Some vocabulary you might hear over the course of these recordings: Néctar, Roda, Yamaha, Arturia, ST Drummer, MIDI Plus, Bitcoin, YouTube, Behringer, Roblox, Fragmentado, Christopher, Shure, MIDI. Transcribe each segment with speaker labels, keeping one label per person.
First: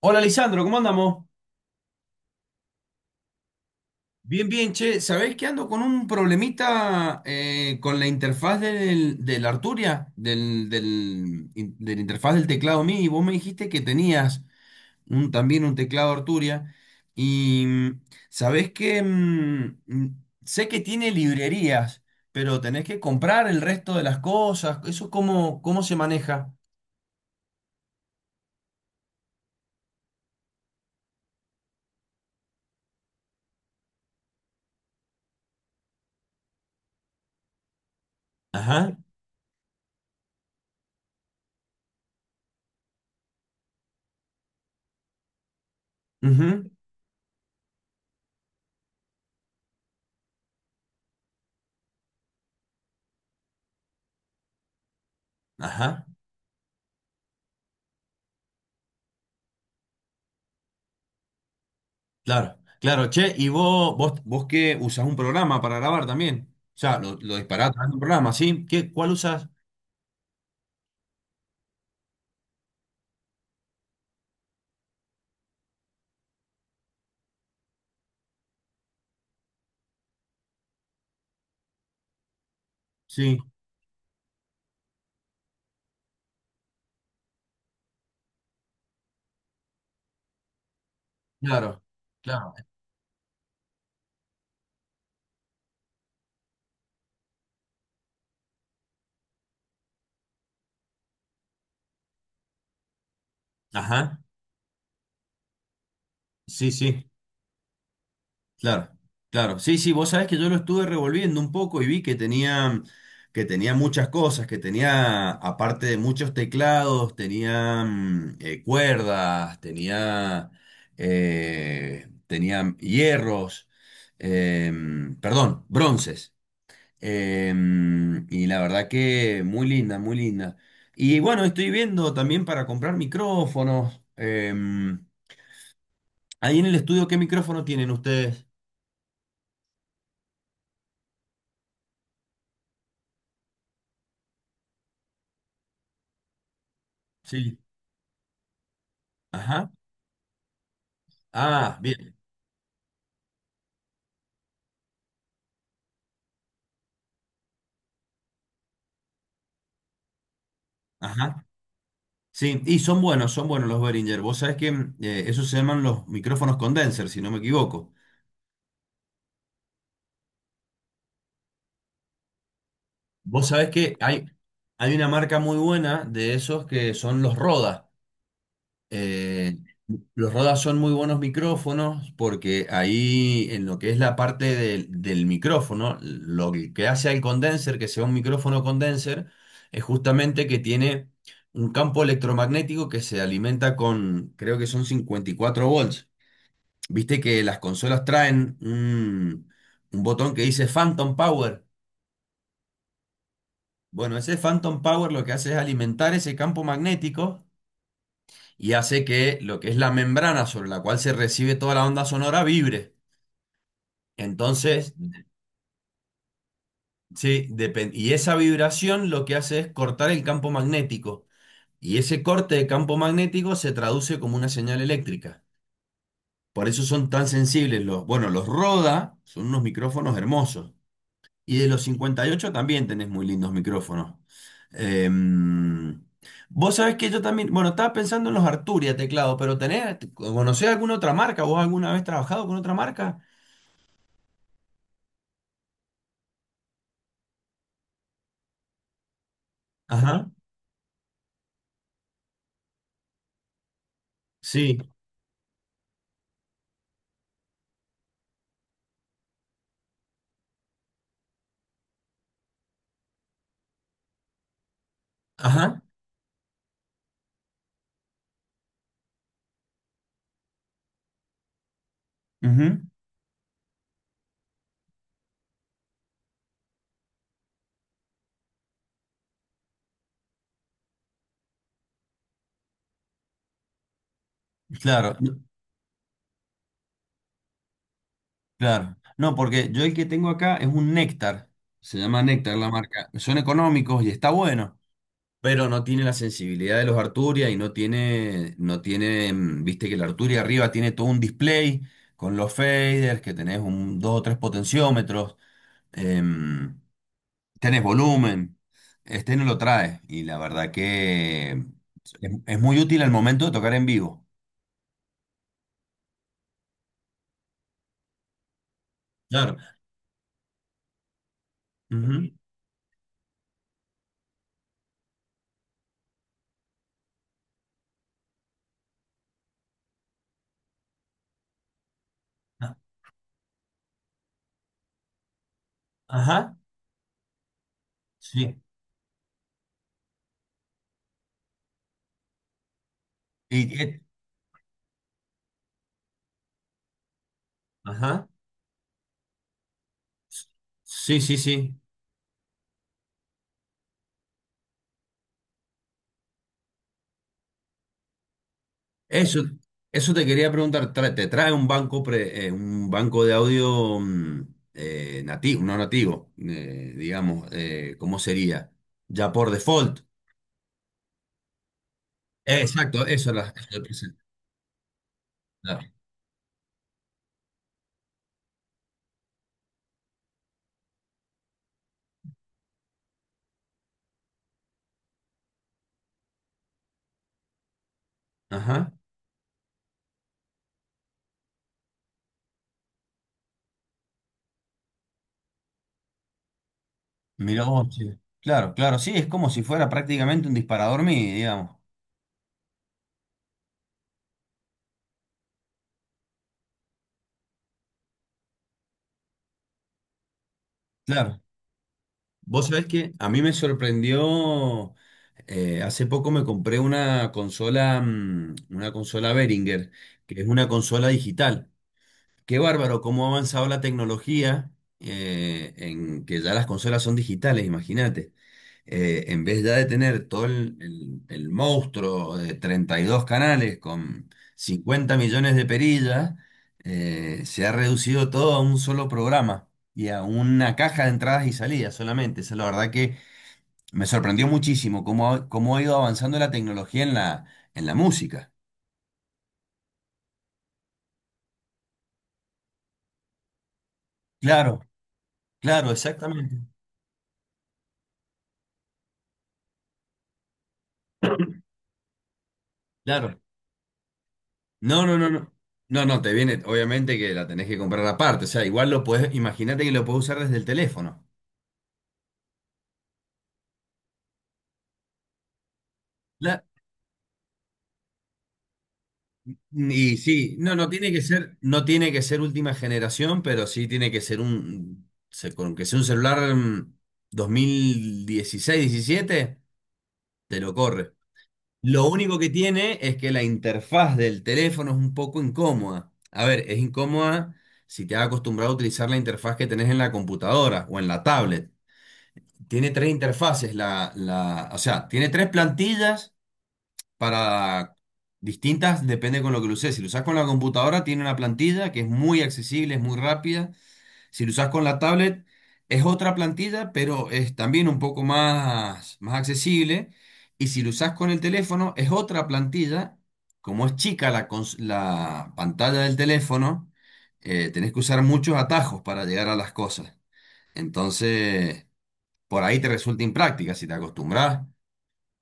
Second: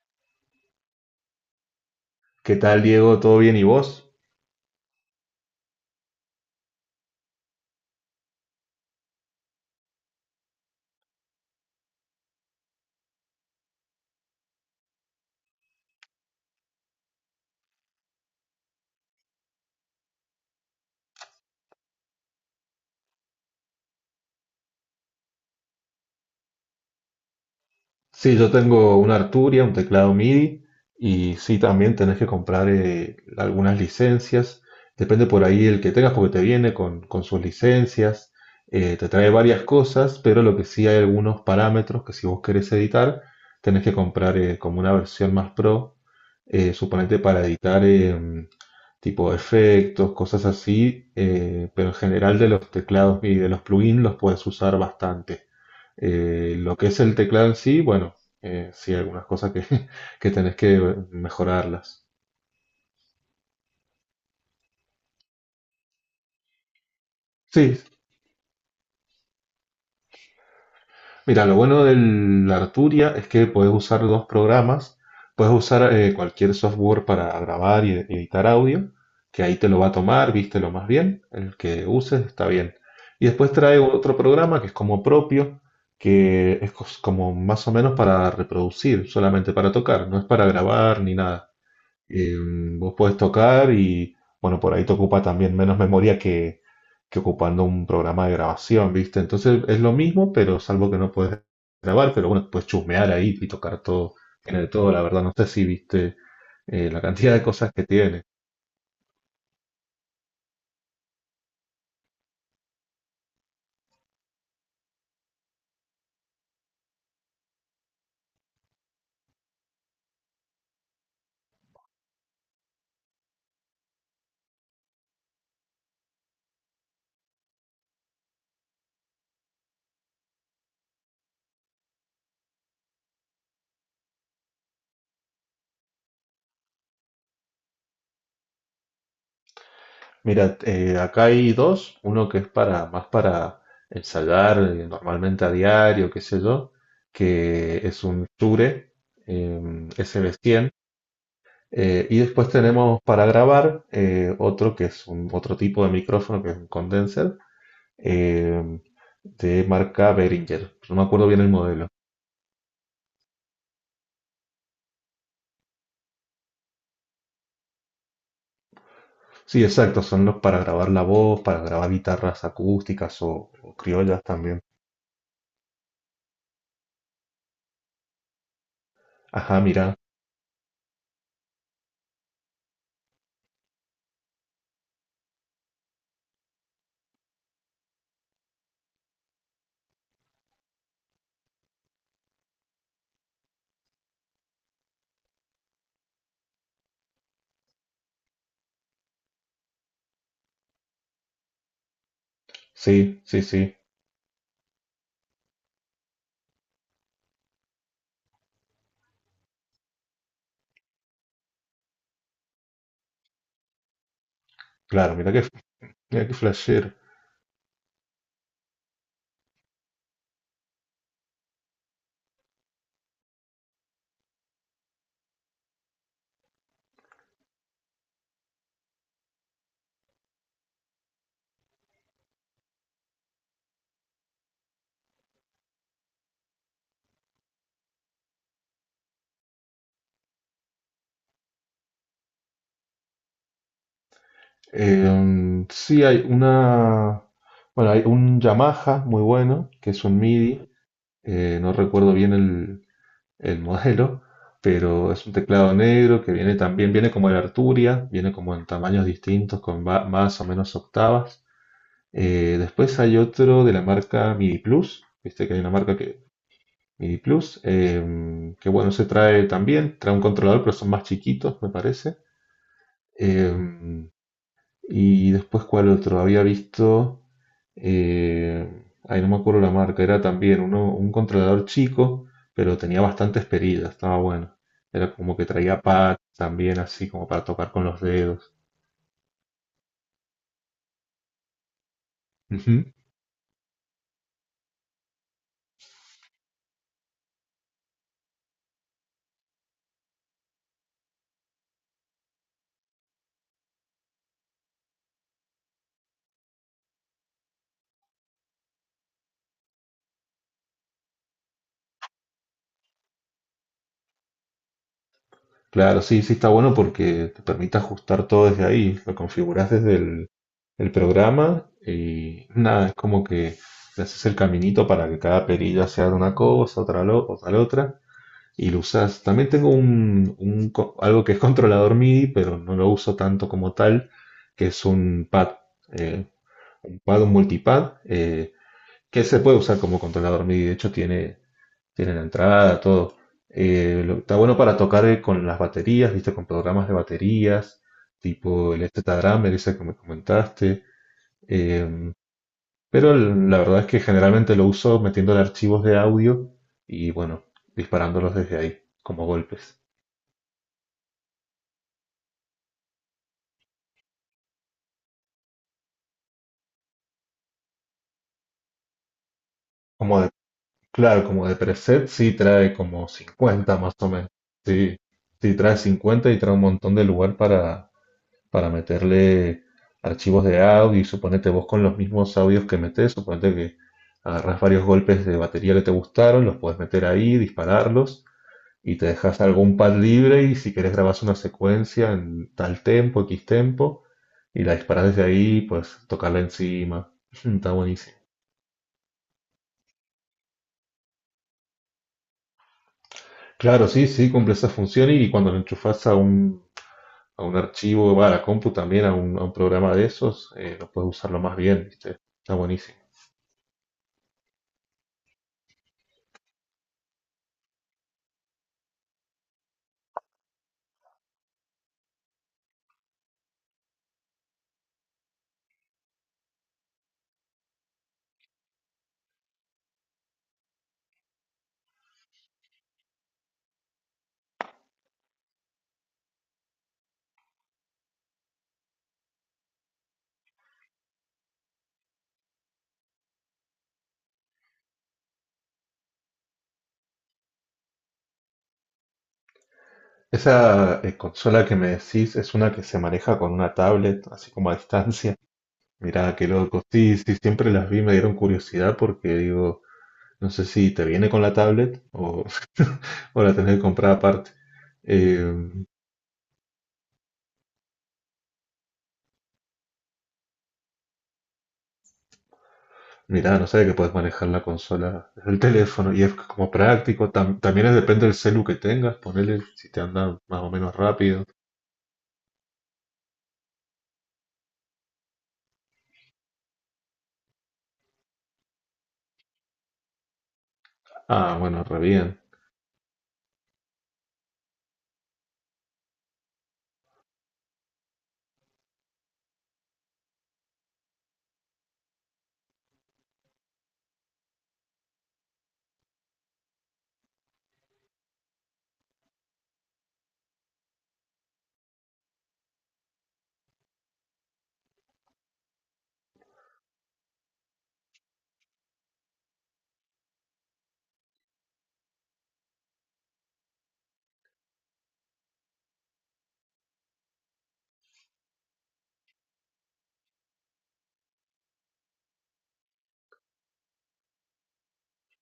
Speaker 1: Hola, Lisandro, ¿cómo andamos?
Speaker 2: ¿Qué tal, Diego? ¿Todo bien y vos?
Speaker 1: Bien, bien, che. ¿Sabéis que ando con un problemita con la interfaz del Arturia, de la interfaz del teclado MIDI? Vos me dijiste que tenías un, también un teclado Arturia y sabés que sé que tiene librerías, pero tenés que comprar el resto de las cosas. ¿Eso cómo se maneja?
Speaker 2: Sí, yo tengo una Arturia, un teclado MIDI y sí, también tenés que comprar algunas licencias. Depende por ahí el que tengas porque te viene con sus licencias,
Speaker 1: Ajá,
Speaker 2: te trae varias cosas, pero lo que sí hay algunos parámetros que si vos querés editar, tenés que comprar como una versión más pro,
Speaker 1: ujú,
Speaker 2: suponete para editar tipo efectos, cosas así, pero en general de los teclados y de los plugins los puedes usar bastante.
Speaker 1: ajá.
Speaker 2: Lo que es el teclado en sí, bueno, sí, algunas cosas que, que tenés que mejorarlas.
Speaker 1: Claro, claro, che, y vos que usás un programa para grabar también. O sea, lo disparás a
Speaker 2: Sí,
Speaker 1: través de un programa, ¿sí? ¿ cuál usás?
Speaker 2: mira, lo bueno del Arturia es que podés usar dos programas. Puedes usar cualquier software para grabar y editar audio, que ahí te lo va a tomar, vístelo más bien, el que uses está bien. Y
Speaker 1: Sí,
Speaker 2: después trae otro programa que es como propio, que es como más o menos para reproducir, solamente para tocar, no es para grabar ni nada.
Speaker 1: claro,
Speaker 2: Eh,
Speaker 1: claro.
Speaker 2: Vos podés tocar y, bueno, por ahí te ocupa también menos memoria que ocupando un programa de grabación, ¿viste? Entonces es lo mismo, pero salvo que no puedes grabar, pero bueno, puedes chusmear ahí y tocar todo,
Speaker 1: Ajá,
Speaker 2: tiene de todo, la verdad. No sé si viste
Speaker 1: sí,
Speaker 2: la
Speaker 1: sí,
Speaker 2: cantidad de cosas que tiene.
Speaker 1: claro, claro. Sí, sí, vos sabés que yo lo estuve revolviendo un poco y vi que tenía muchas cosas, que tenía, aparte de muchos teclados, tenía cuerdas, tenía hierros, perdón, bronces. Y la verdad que muy linda, muy linda. Y bueno, estoy viendo también para comprar micrófonos. Ahí en el estudio, ¿qué micrófono tienen ustedes?
Speaker 2: Mira, acá hay dos, uno que es para más para ensayar normalmente a diario, qué sé yo,
Speaker 1: Sí.
Speaker 2: que es un Shure
Speaker 1: Ajá.
Speaker 2: eh,
Speaker 1: Ah, bien.
Speaker 2: Y después tenemos para grabar otro que es otro tipo de micrófono que es un condenser eh, de marca Behringer. No me acuerdo bien
Speaker 1: Ajá.
Speaker 2: el modelo.
Speaker 1: Sí, y son buenos los Behringer. Vos sabés que esos se llaman los micrófonos condenser, si no me equivoco.
Speaker 2: Sí, exacto, son los para grabar la voz, para grabar guitarras acústicas
Speaker 1: Vos sabés
Speaker 2: o
Speaker 1: que
Speaker 2: criollas
Speaker 1: hay,
Speaker 2: también.
Speaker 1: hay una marca muy buena de esos que son los Roda. Eh,
Speaker 2: Ajá, mira,
Speaker 1: Los Rodas son muy buenos micrófonos porque ahí en lo que es la parte del micrófono, lo que hace al condenser, que sea un micrófono condenser, es justamente que tiene un campo electromagnético que se alimenta con, creo que son 54 volts. Viste que las consolas traen un botón que dice Phantom Power.
Speaker 2: sí, sí, sí,
Speaker 1: Bueno, ese Phantom Power lo que hace es alimentar ese campo magnético y hace que lo que es la membrana sobre la cual se recibe toda la onda sonora vibre. Entonces,
Speaker 2: claro, mira que flasher.
Speaker 1: sí, y esa vibración lo que hace es cortar el campo magnético. Y ese corte de campo magnético se traduce como una señal eléctrica. Por eso son tan sensibles los, bueno, los Roda son unos micrófonos hermosos. Y de los 58 también tenés muy lindos micrófonos. Em, vos sabés que yo también, bueno, estaba pensando en los Arturia teclado, pero ¿conocés alguna otra marca? ¿Vos alguna vez trabajado con otra marca?
Speaker 2: Sí, hay una, bueno, hay un Yamaha muy bueno, que es un
Speaker 1: Ajá,
Speaker 2: MIDI, no recuerdo bien el modelo,
Speaker 1: sí,
Speaker 2: pero es un teclado negro que viene también, viene como el Arturia, viene como en tamaños distintos, con más o menos octavas. Después hay otro de la marca MIDI Plus, viste que hay una
Speaker 1: ajá,
Speaker 2: marca que MIDI Plus, que bueno, se trae también, trae un controlador, pero son más chiquitos, me parece.
Speaker 1: ujú,
Speaker 2: Eh, y después, ¿cuál otro? Había visto eh, ahí no me acuerdo la marca, era también uno, un controlador chico, pero tenía bastantes perillas, estaba bueno. Era
Speaker 1: claro.
Speaker 2: como que traía pads también, así como para tocar con los dedos.
Speaker 1: Claro. No, porque yo el que tengo acá es un néctar. Se llama Néctar la
Speaker 2: Ujú.
Speaker 1: marca. Son económicos y está bueno, pero no tiene la sensibilidad de los Arturia y no tiene, viste que el Arturia arriba tiene todo un display con los faders, que tenés un, dos o tres potenciómetros, em, tenés volumen. Este no lo trae y la verdad que es muy útil al momento de tocar en vivo.
Speaker 2: Claro, sí, sí está bueno porque te permite ajustar todo desde ahí. Lo
Speaker 1: Claro.
Speaker 2: configuras desde el programa
Speaker 1: Ujú.
Speaker 2: y nada, es como que le haces el caminito para que cada perilla sea de una cosa, otra la otra. Y lo usas. También tengo un algo que es controlador MIDI, pero
Speaker 1: Ah,
Speaker 2: no lo uso tanto como tal, que es un pad, eh,
Speaker 1: ajá.
Speaker 2: un pad, un multipad,
Speaker 1: Sí.
Speaker 2: que se puede usar como controlador MIDI. De hecho, tiene la entrada, todo.
Speaker 1: Y,
Speaker 2: Está bueno para tocar con las baterías, viste, con programas de baterías,
Speaker 1: ajá.
Speaker 2: tipo el ST Drummer, ese que me comentaste.
Speaker 1: Sí, sí, sí.
Speaker 2: Em, pero la verdad es que generalmente lo uso metiéndole archivos de audio y bueno, disparándolos desde ahí, como
Speaker 1: Eso,
Speaker 2: golpes.
Speaker 1: eso te quería preguntar. ¿Te trae un banco de audio nativo, no nativo, digamos, ¿cómo sería? Ya por default.
Speaker 2: Como Claro, como de preset sí
Speaker 1: Eh,
Speaker 2: trae
Speaker 1: exacto,
Speaker 2: como
Speaker 1: Eso es
Speaker 2: 50
Speaker 1: lo
Speaker 2: más
Speaker 1: que
Speaker 2: o menos. Sí, sí trae
Speaker 1: claro.
Speaker 2: 50 y trae un montón de lugar para meterle archivos de audio y suponete vos con los mismos audios que metés, suponete que agarrás varios golpes de batería que te gustaron, los puedes meter ahí, dispararlos
Speaker 1: Ajá.
Speaker 2: y te dejas algún pad libre y si querés grabás una secuencia en tal tempo, X tempo y la disparás desde ahí, pues tocarla encima.
Speaker 1: Mira
Speaker 2: Está
Speaker 1: vos, sí.
Speaker 2: buenísimo.
Speaker 1: Claro, claro, sí, es como si fuera prácticamente un disparador MIDI, digamos.
Speaker 2: Claro, sí, sí, cumple esa función y cuando lo enchufas a un archivo, va a la compu también, a a un programa de esos, lo puedes usarlo
Speaker 1: Claro.
Speaker 2: más bien, ¿viste? Está
Speaker 1: Vos sabés
Speaker 2: buenísimo.
Speaker 1: que a mí me sorprendió, hace poco me compré una consola, una consola Behringer, que es una consola digital. Qué bárbaro cómo ha avanzado la tecnología, en que ya las consolas son digitales, imagínate en vez ya de tener todo el monstruo de 32 canales con 50 millones de perillas, se ha reducido todo a un solo programa y a una caja de entradas y salidas solamente. Esa es la verdad que me sorprendió muchísimo cómo ha ido avanzando la tecnología en la música.
Speaker 2: Esa consola que me decís es una que se maneja con una tablet, así como a
Speaker 1: Claro,
Speaker 2: distancia.
Speaker 1: claro,
Speaker 2: Mirá, qué
Speaker 1: exactamente.
Speaker 2: loco. Sí, sí, siempre las vi, me dieron curiosidad porque digo, no sé si te viene con la tablet o,
Speaker 1: Claro.
Speaker 2: o la tenés que comprar aparte.
Speaker 1: No, no, no, no.
Speaker 2: Eh,
Speaker 1: No, no, te viene, obviamente que la tenés que comprar aparte. O sea, igual imagínate que lo podés usar desde el teléfono.
Speaker 2: Mirá, no sabía que puedes manejar la consola desde el teléfono y es como práctico. También depende del celu que tengas, ponele si te
Speaker 1: Y
Speaker 2: anda
Speaker 1: sí,
Speaker 2: más o
Speaker 1: no, no
Speaker 2: menos
Speaker 1: tiene que
Speaker 2: rápido.
Speaker 1: ser, no tiene que ser última generación, pero sí tiene que ser con que sea un celular 2016, 17, te lo corre.
Speaker 2: Ah, bueno, re
Speaker 1: Lo único
Speaker 2: bien.
Speaker 1: que tiene es que la interfaz del teléfono es un poco incómoda. A ver, es incómoda si te has acostumbrado a utilizar la interfaz que tenés en la computadora o en la tablet. Tiene tres interfaces, o sea, tiene tres plantillas para distintas, depende con lo que lo uses. Si lo usas con la computadora, tiene una plantilla que es muy accesible, es muy rápida. Si lo usas con la tablet, es otra plantilla, pero es también un poco más, más accesible. Y si lo usas con el teléfono, es otra plantilla. Como es chica la pantalla del teléfono, tenés que usar muchos atajos para llegar a las cosas. Entonces, por ahí te resulta impráctica. Si te acostumbras,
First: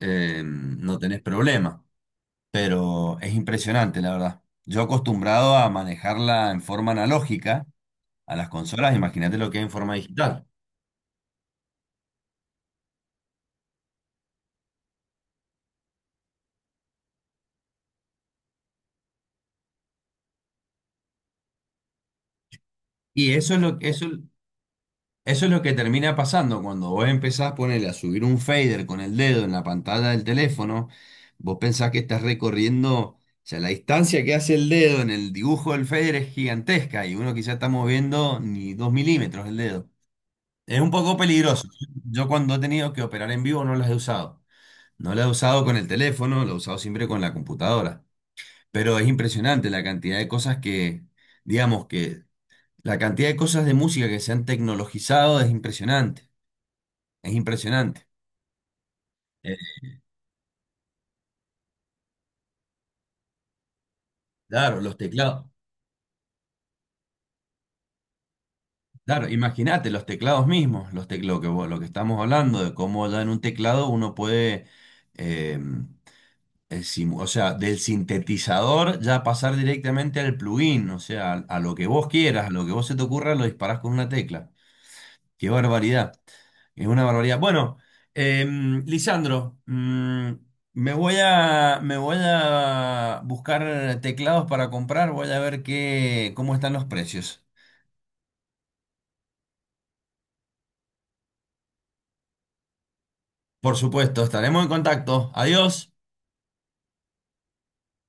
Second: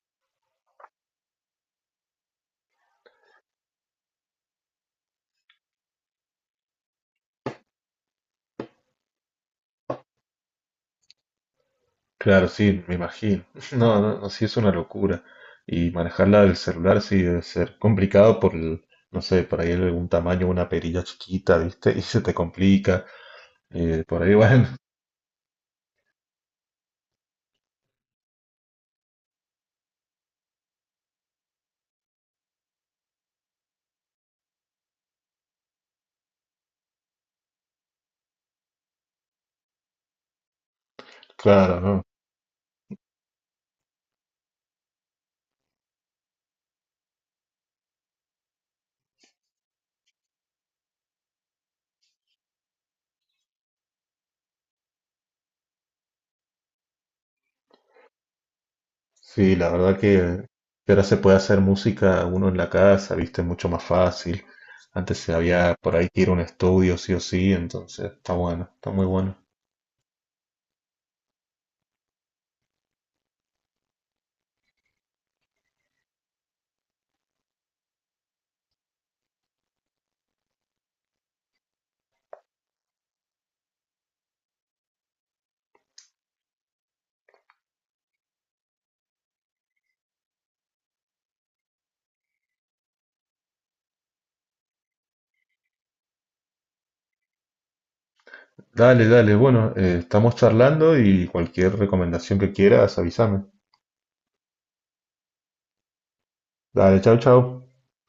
Speaker 1: no tenés problema, pero es impresionante, la verdad. Yo acostumbrado a manejarla en forma analógica a las consolas, imagínate lo que es en forma digital.
Speaker 2: Claro, sí, me imagino. No, no, no, sí es una locura. Y manejarla del celular sí debe ser complicado por el, no sé, por ahí algún tamaño, una perilla chiquita, ¿viste? Y se te complica.
Speaker 1: Y eso es lo, eso,
Speaker 2: Por ahí, bueno,
Speaker 1: eso es lo que termina pasando cuando vos empezás ponerle a subir un fader con el dedo en la pantalla del teléfono. Vos pensás que estás recorriendo, o sea, la distancia que hace el dedo en el dibujo del fader es gigantesca y uno quizás está moviendo ni 2 milímetros el dedo. Es un poco peligroso.
Speaker 2: claro, ¿no?
Speaker 1: Yo cuando he tenido que operar en vivo no las he usado. No la he usado con el teléfono, la he usado siempre con la computadora. Pero es impresionante la cantidad de cosas que, digamos que la cantidad de cosas de música que se han tecnologizado es impresionante. Es impresionante. Eh,
Speaker 2: Sí, la verdad que ahora se puede hacer música uno en la casa, ¿viste? Mucho más fácil.
Speaker 1: claro, los
Speaker 2: Antes se
Speaker 1: teclados.
Speaker 2: había por ahí que ir a un estudio, sí o sí, entonces está bueno, está muy
Speaker 1: Claro,
Speaker 2: bueno.
Speaker 1: imagínate los teclados mismos, los teclados que lo que estamos hablando de cómo ya en un teclado uno puede, eh, o sea, del sintetizador ya pasar directamente al plugin, o sea, a lo que vos quieras, a lo que vos se te ocurra, lo disparás con una tecla. Qué barbaridad. Es una barbaridad. Bueno, Lisandro, me voy a buscar teclados para comprar. Voy a ver cómo están los precios.
Speaker 2: Dale, dale, bueno, estamos charlando y cualquier recomendación que quieras, avísame.
Speaker 1: Por supuesto, estaremos en contacto. Adiós.
Speaker 2: Dale, chau, chau.